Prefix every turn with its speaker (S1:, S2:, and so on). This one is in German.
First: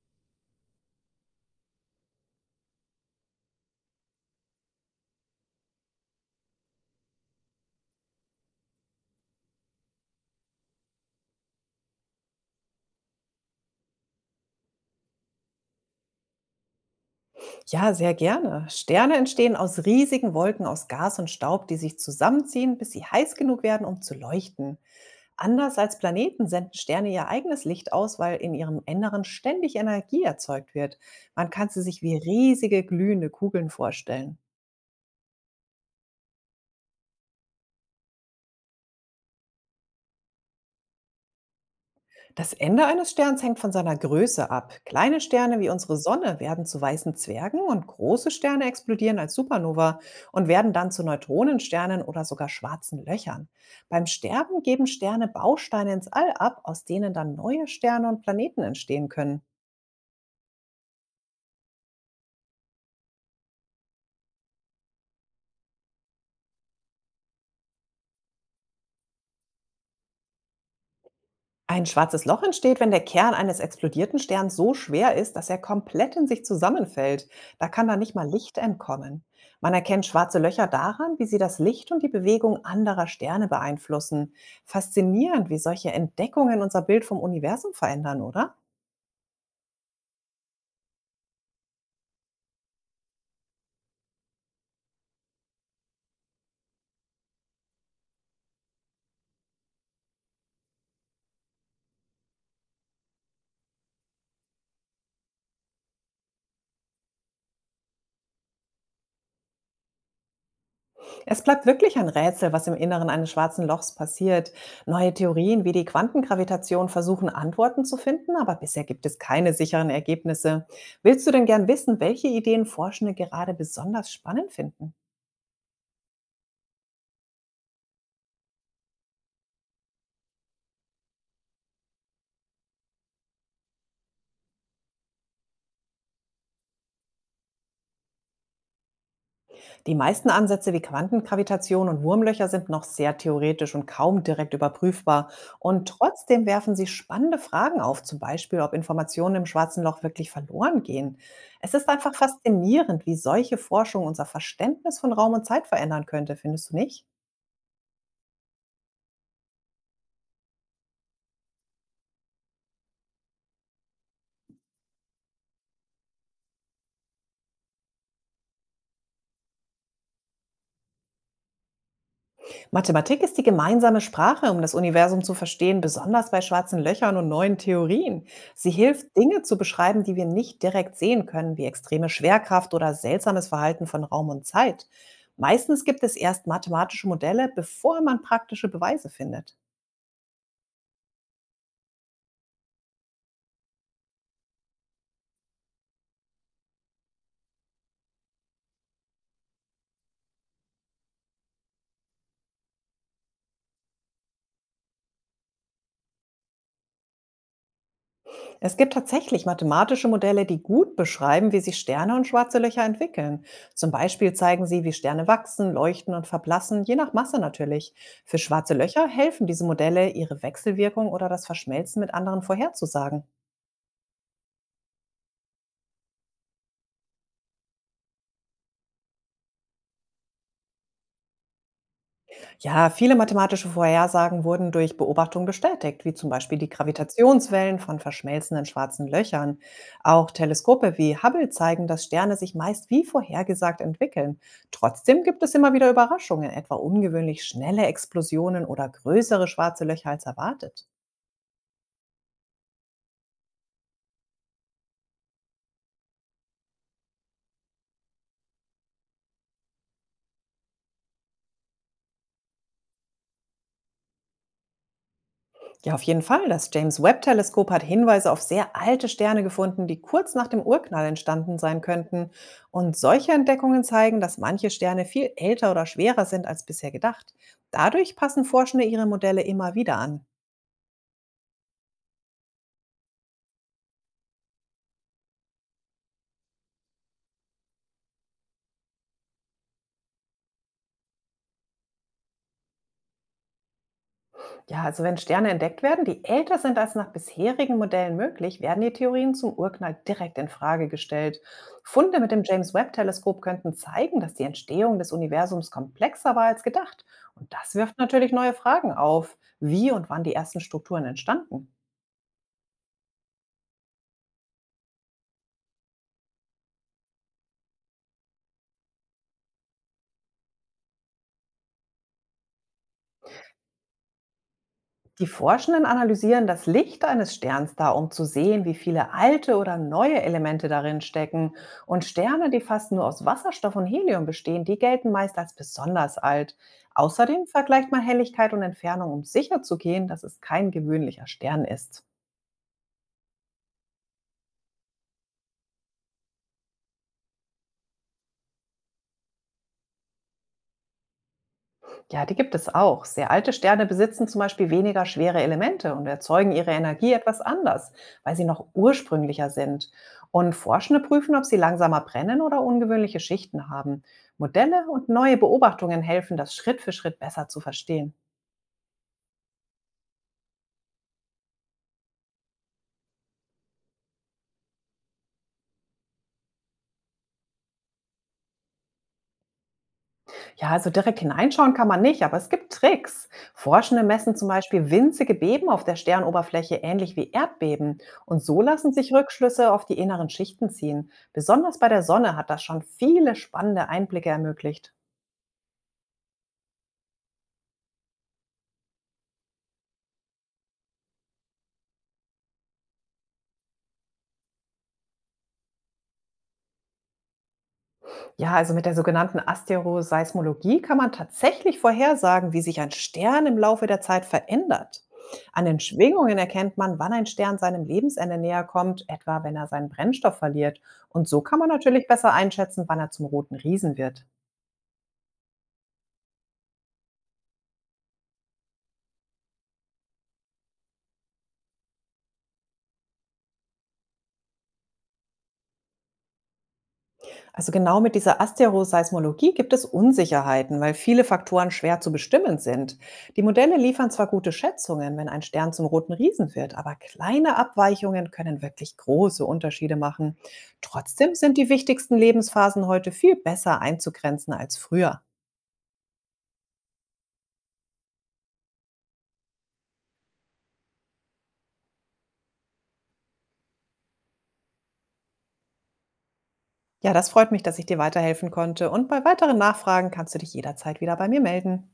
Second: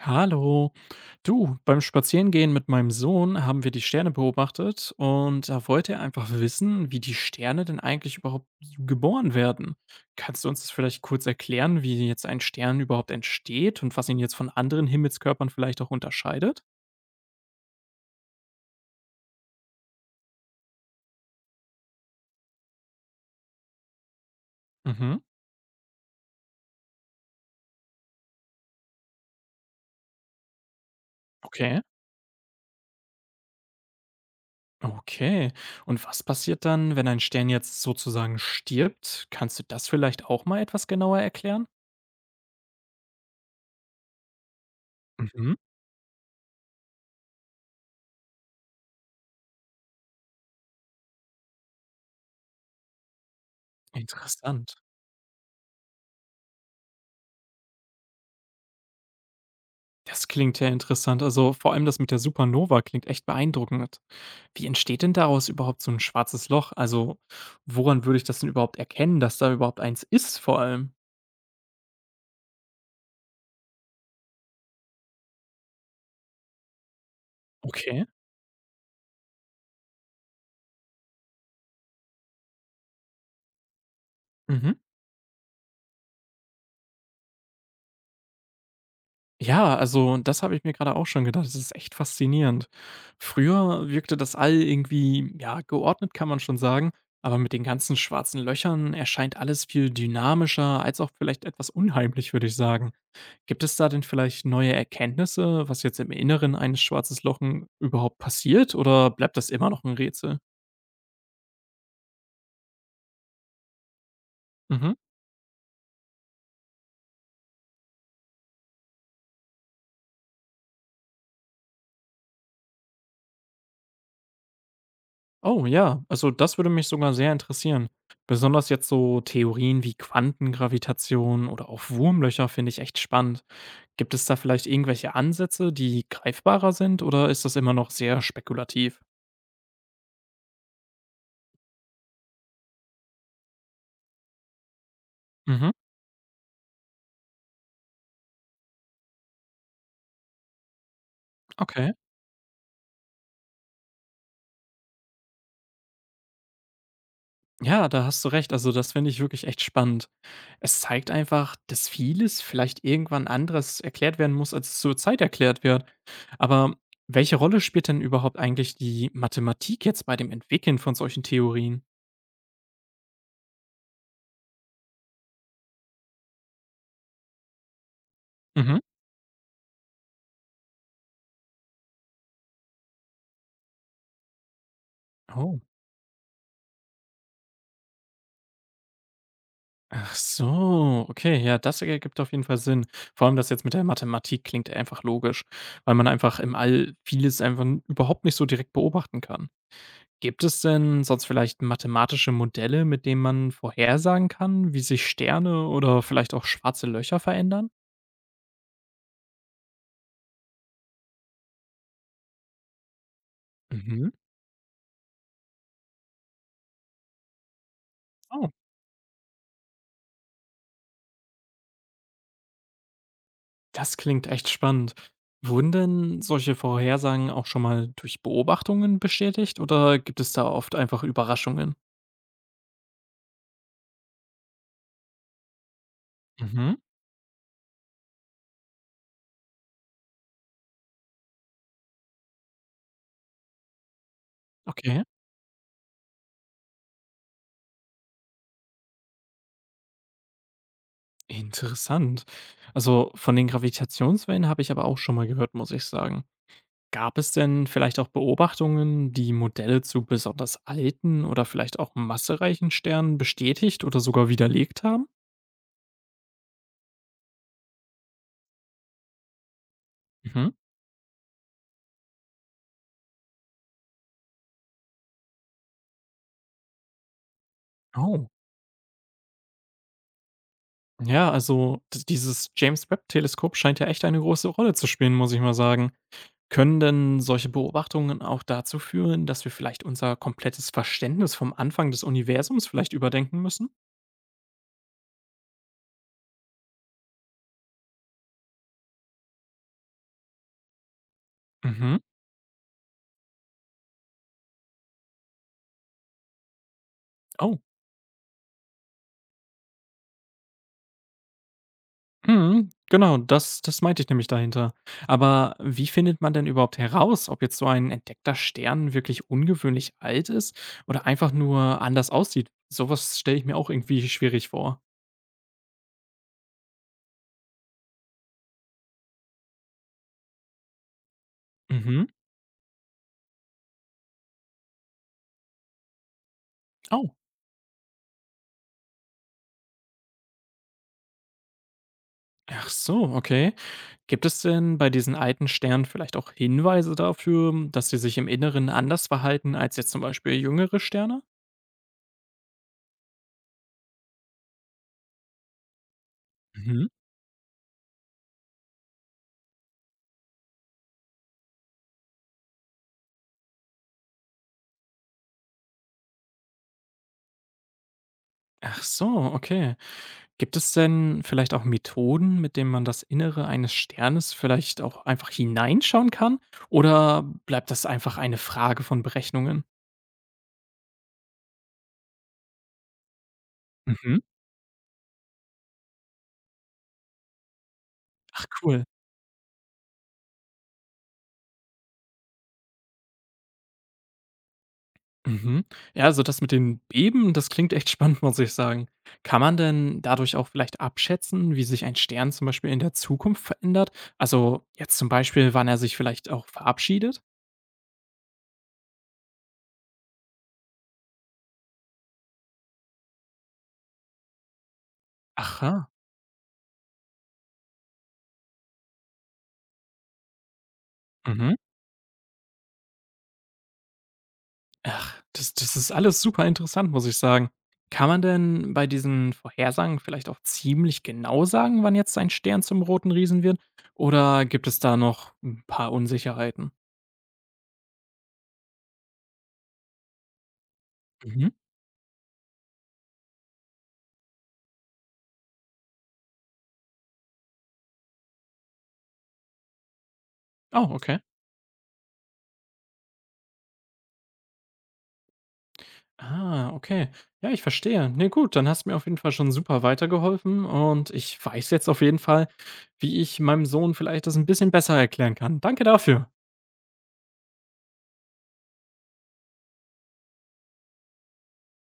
S1: Hallo. Du, beim Spazierengehen mit meinem Sohn haben wir die Sterne beobachtet und da wollte er einfach wissen, wie die Sterne denn eigentlich überhaupt geboren werden. Kannst du uns das vielleicht kurz erklären, wie jetzt ein Stern überhaupt entsteht und was ihn jetzt von anderen Himmelskörpern vielleicht auch unterscheidet?
S2: Ja, sehr gerne. Sterne entstehen aus riesigen Wolken aus Gas und Staub, die sich zusammenziehen, bis sie heiß genug werden, um zu leuchten.
S1: Mhm.
S2: Anders als Planeten senden Sterne ihr eigenes Licht aus, weil in ihrem Inneren ständig Energie erzeugt wird. Man kann
S1: Okay.
S2: sie sich wie riesige glühende Kugeln vorstellen.
S1: Okay. Und was passiert dann, wenn ein Stern jetzt sozusagen stirbt? Kannst du das vielleicht auch mal etwas genauer erklären?
S2: Das Ende eines Sterns hängt von seiner Größe ab. Kleine
S1: Mhm.
S2: Sterne wie unsere Sonne werden zu weißen Zwergen und große Sterne explodieren als Supernova und werden dann zu Neutronensternen oder sogar schwarzen Löchern. Beim Sterben
S1: Interessant.
S2: geben Sterne Bausteine ins All ab, aus denen dann neue Sterne und Planeten entstehen können.
S1: Das klingt ja interessant. Also vor allem das mit der Supernova klingt echt beeindruckend. Wie entsteht denn daraus überhaupt so ein schwarzes Loch? Also woran würde ich das denn überhaupt erkennen, dass da überhaupt eins ist vor allem?
S2: Ein schwarzes Loch entsteht, wenn der Kern eines explodierten Sterns so schwer ist, dass er komplett in sich zusammenfällt. Da kann dann
S1: Okay.
S2: nicht mal Licht entkommen. Man erkennt schwarze Löcher daran, wie sie das Licht und die Bewegung anderer Sterne beeinflussen.
S1: Mhm.
S2: Faszinierend, wie solche Entdeckungen unser Bild vom Universum verändern, oder?
S1: Ja, also das habe ich mir gerade auch schon gedacht. Das ist echt faszinierend. Früher wirkte das All irgendwie, ja, geordnet kann man schon sagen. Aber mit den ganzen schwarzen Löchern erscheint alles viel dynamischer als auch vielleicht etwas unheimlich, würde ich sagen. Gibt es da denn vielleicht neue Erkenntnisse, was jetzt im Inneren eines schwarzes Lochen überhaupt passiert oder bleibt das immer noch ein Rätsel?
S2: Es bleibt wirklich ein Rätsel, was im Inneren eines schwarzen Lochs passiert.
S1: Mhm.
S2: Neue Theorien wie die Quantengravitation versuchen Antworten zu finden, aber bisher gibt es keine sicheren Ergebnisse. Willst du denn gern wissen, welche Ideen Forschende gerade besonders spannend finden?
S1: Oh ja, also das würde mich sogar sehr interessieren. Besonders jetzt so Theorien wie Quantengravitation oder auch Wurmlöcher finde ich echt spannend. Gibt es da vielleicht irgendwelche Ansätze, die greifbarer sind oder ist das immer noch sehr spekulativ?
S2: Die meisten Ansätze wie Quantengravitation und Wurmlöcher sind noch sehr theoretisch und kaum direkt überprüfbar.
S1: Mhm,
S2: Und trotzdem werfen sie spannende Fragen auf, zum Beispiel, ob Informationen im schwarzen Loch wirklich verloren gehen. Es ist
S1: okay.
S2: einfach faszinierend, wie solche Forschung unser Verständnis von Raum und Zeit verändern könnte, findest du nicht?
S1: Ja, da hast du recht. Also, das finde ich wirklich echt spannend. Es zeigt einfach, dass vieles vielleicht irgendwann anderes erklärt werden muss, als es zurzeit erklärt wird. Aber welche Rolle spielt denn überhaupt eigentlich die Mathematik jetzt bei dem Entwickeln von solchen Theorien?
S2: Mathematik ist die gemeinsame Sprache, um das Universum zu verstehen, besonders bei schwarzen Löchern und neuen Theorien. Sie
S1: Mhm.
S2: hilft, Dinge zu beschreiben, die wir nicht direkt sehen können, wie extreme Schwerkraft oder seltsames Verhalten von Raum und Zeit.
S1: Oh.
S2: Meistens gibt es erst mathematische Modelle, bevor man praktische Beweise findet.
S1: Ach so, okay, ja, das ergibt auf jeden Fall Sinn. Vor allem das jetzt mit der Mathematik klingt einfach logisch, weil man einfach im All vieles einfach überhaupt nicht so direkt beobachten kann. Gibt es denn sonst vielleicht mathematische Modelle, mit denen man vorhersagen kann, wie sich Sterne oder vielleicht auch schwarze Löcher verändern?
S2: Es gibt tatsächlich mathematische Modelle, die gut beschreiben, wie sich Sterne und schwarze Löcher entwickeln. Zum
S1: Mhm.
S2: Beispiel zeigen sie, wie Sterne wachsen, leuchten und verblassen, je nach Masse natürlich. Für
S1: Oh,
S2: schwarze Löcher helfen diese Modelle, ihre Wechselwirkung oder das Verschmelzen mit anderen vorherzusagen.
S1: das klingt echt spannend. Wurden denn solche Vorhersagen auch schon mal durch Beobachtungen bestätigt oder gibt es da oft einfach Überraschungen?
S2: Ja, viele mathematische Vorhersagen wurden durch Beobachtung bestätigt, wie zum Beispiel die
S1: Mhm.
S2: Gravitationswellen von verschmelzenden schwarzen Löchern. Auch Teleskope wie Hubble zeigen, dass Sterne sich meist wie vorhergesagt entwickeln.
S1: Okay,
S2: Trotzdem gibt es immer wieder Überraschungen, etwa ungewöhnlich schnelle Explosionen oder größere schwarze Löcher als erwartet.
S1: interessant. Also von den Gravitationswellen habe ich aber auch schon mal gehört, muss ich sagen. Gab es denn vielleicht auch Beobachtungen, die Modelle zu besonders alten oder vielleicht auch massereichen Sternen bestätigt oder sogar widerlegt haben?
S2: Ja, auf jeden Fall. Das James Webb-Teleskop hat Hinweise auf sehr alte Sterne gefunden, die kurz nach
S1: Mhm.
S2: dem Urknall entstanden sein könnten. Und solche Entdeckungen zeigen, dass manche Sterne viel älter oder schwerer sind als bisher gedacht. Dadurch
S1: Oh.
S2: passen Forschende ihre Modelle immer wieder an.
S1: Ja, also d dieses James-Webb-Teleskop scheint ja echt eine große Rolle zu spielen, muss ich mal sagen. Können denn solche Beobachtungen auch dazu führen, dass wir vielleicht unser komplettes Verständnis vom Anfang des Universums vielleicht überdenken müssen?
S2: Ja, also wenn Sterne entdeckt werden, die älter sind als nach bisherigen Modellen möglich, werden die Theorien zum Urknall direkt in Frage gestellt.
S1: Mhm.
S2: Funde mit dem James Webb Teleskop könnten zeigen, dass die Entstehung des Universums komplexer war als gedacht. Und
S1: Oh.
S2: das wirft natürlich neue Fragen auf, wie und wann die ersten Strukturen entstanden.
S1: Mhm. Genau, das meinte ich nämlich dahinter. Aber wie findet man denn überhaupt heraus, ob jetzt so ein entdeckter Stern wirklich ungewöhnlich alt ist oder einfach nur anders aussieht? Sowas stelle ich mir auch irgendwie schwierig vor.
S2: Die Forschenden analysieren das Licht eines Sterns da, um zu sehen, wie viele alte oder neue Elemente darin stecken. Und
S1: Mhm.
S2: Sterne, die fast nur aus Wasserstoff und Helium bestehen, die gelten meist als besonders alt.
S1: Oh.
S2: Außerdem vergleicht man Helligkeit und Entfernung, um sicherzugehen, dass es kein gewöhnlicher Stern ist.
S1: Ach so, okay. Gibt es denn bei diesen alten Sternen vielleicht auch Hinweise dafür, dass sie sich im Inneren anders verhalten als jetzt zum Beispiel jüngere Sterne?
S2: Ja, die gibt es auch. Sehr alte Sterne besitzen zum Beispiel weniger schwere Elemente und erzeugen ihre
S1: Mhm.
S2: Energie etwas anders, weil sie noch ursprünglicher sind. Und Forschende prüfen, ob sie langsamer brennen oder ungewöhnliche Schichten haben. Modelle und neue Beobachtungen helfen, das Schritt für Schritt besser zu verstehen.
S1: Ach so, okay. Gibt es denn vielleicht auch Methoden, mit denen man das Innere eines Sternes vielleicht auch einfach hineinschauen kann? Oder bleibt das einfach eine Frage von Berechnungen?
S2: Ja, also direkt hineinschauen kann man nicht, aber es gibt Tricks. Forschende
S1: Mhm.
S2: messen zum Beispiel winzige Beben auf der Sternoberfläche, ähnlich wie Erdbeben. Und so
S1: Cool.
S2: lassen sich Rückschlüsse auf die inneren Schichten ziehen. Besonders bei der Sonne hat das schon viele spannende Einblicke ermöglicht.
S1: Mhm. Ja, also das mit den Beben, das klingt echt spannend, muss ich sagen. Kann man denn dadurch auch vielleicht abschätzen, wie sich ein Stern zum Beispiel in der Zukunft verändert? Also jetzt zum Beispiel, wann er sich vielleicht auch verabschiedet?
S2: Ja, also mit der sogenannten Asteroseismologie kann man tatsächlich vorhersagen, wie sich ein Stern im Laufe der Zeit verändert. An den
S1: Aha.
S2: Schwingungen erkennt man, wann ein Stern seinem Lebensende näher kommt, etwa wenn er seinen Brennstoff verliert. Und so
S1: Mhm.
S2: kann man natürlich besser einschätzen, wann er zum roten Riesen wird.
S1: Ach, das ist alles super interessant, muss ich sagen. Kann man denn bei diesen Vorhersagen vielleicht auch ziemlich genau sagen, wann jetzt ein Stern zum roten Riesen wird? Oder gibt es da noch ein paar Unsicherheiten?
S2: Also genau mit dieser Asteroseismologie gibt es Unsicherheiten, weil viele
S1: Mhm.
S2: Faktoren schwer zu bestimmen sind. Die Modelle liefern zwar gute Schätzungen, wenn ein Stern zum roten Riesen wird, aber kleine Abweichungen können wirklich große Unterschiede machen.
S1: Oh, okay.
S2: Trotzdem sind die wichtigsten Lebensphasen heute viel besser einzugrenzen als früher.
S1: Ah, okay. Ja, ich verstehe. Ne, gut, dann hast du mir auf jeden Fall schon super weitergeholfen und ich weiß jetzt auf jeden Fall, wie ich meinem Sohn vielleicht das ein bisschen besser erklären kann. Danke dafür.
S2: Ja, das freut mich, dass ich dir weiterhelfen konnte und bei weiteren Nachfragen kannst du dich jederzeit wieder bei mir melden.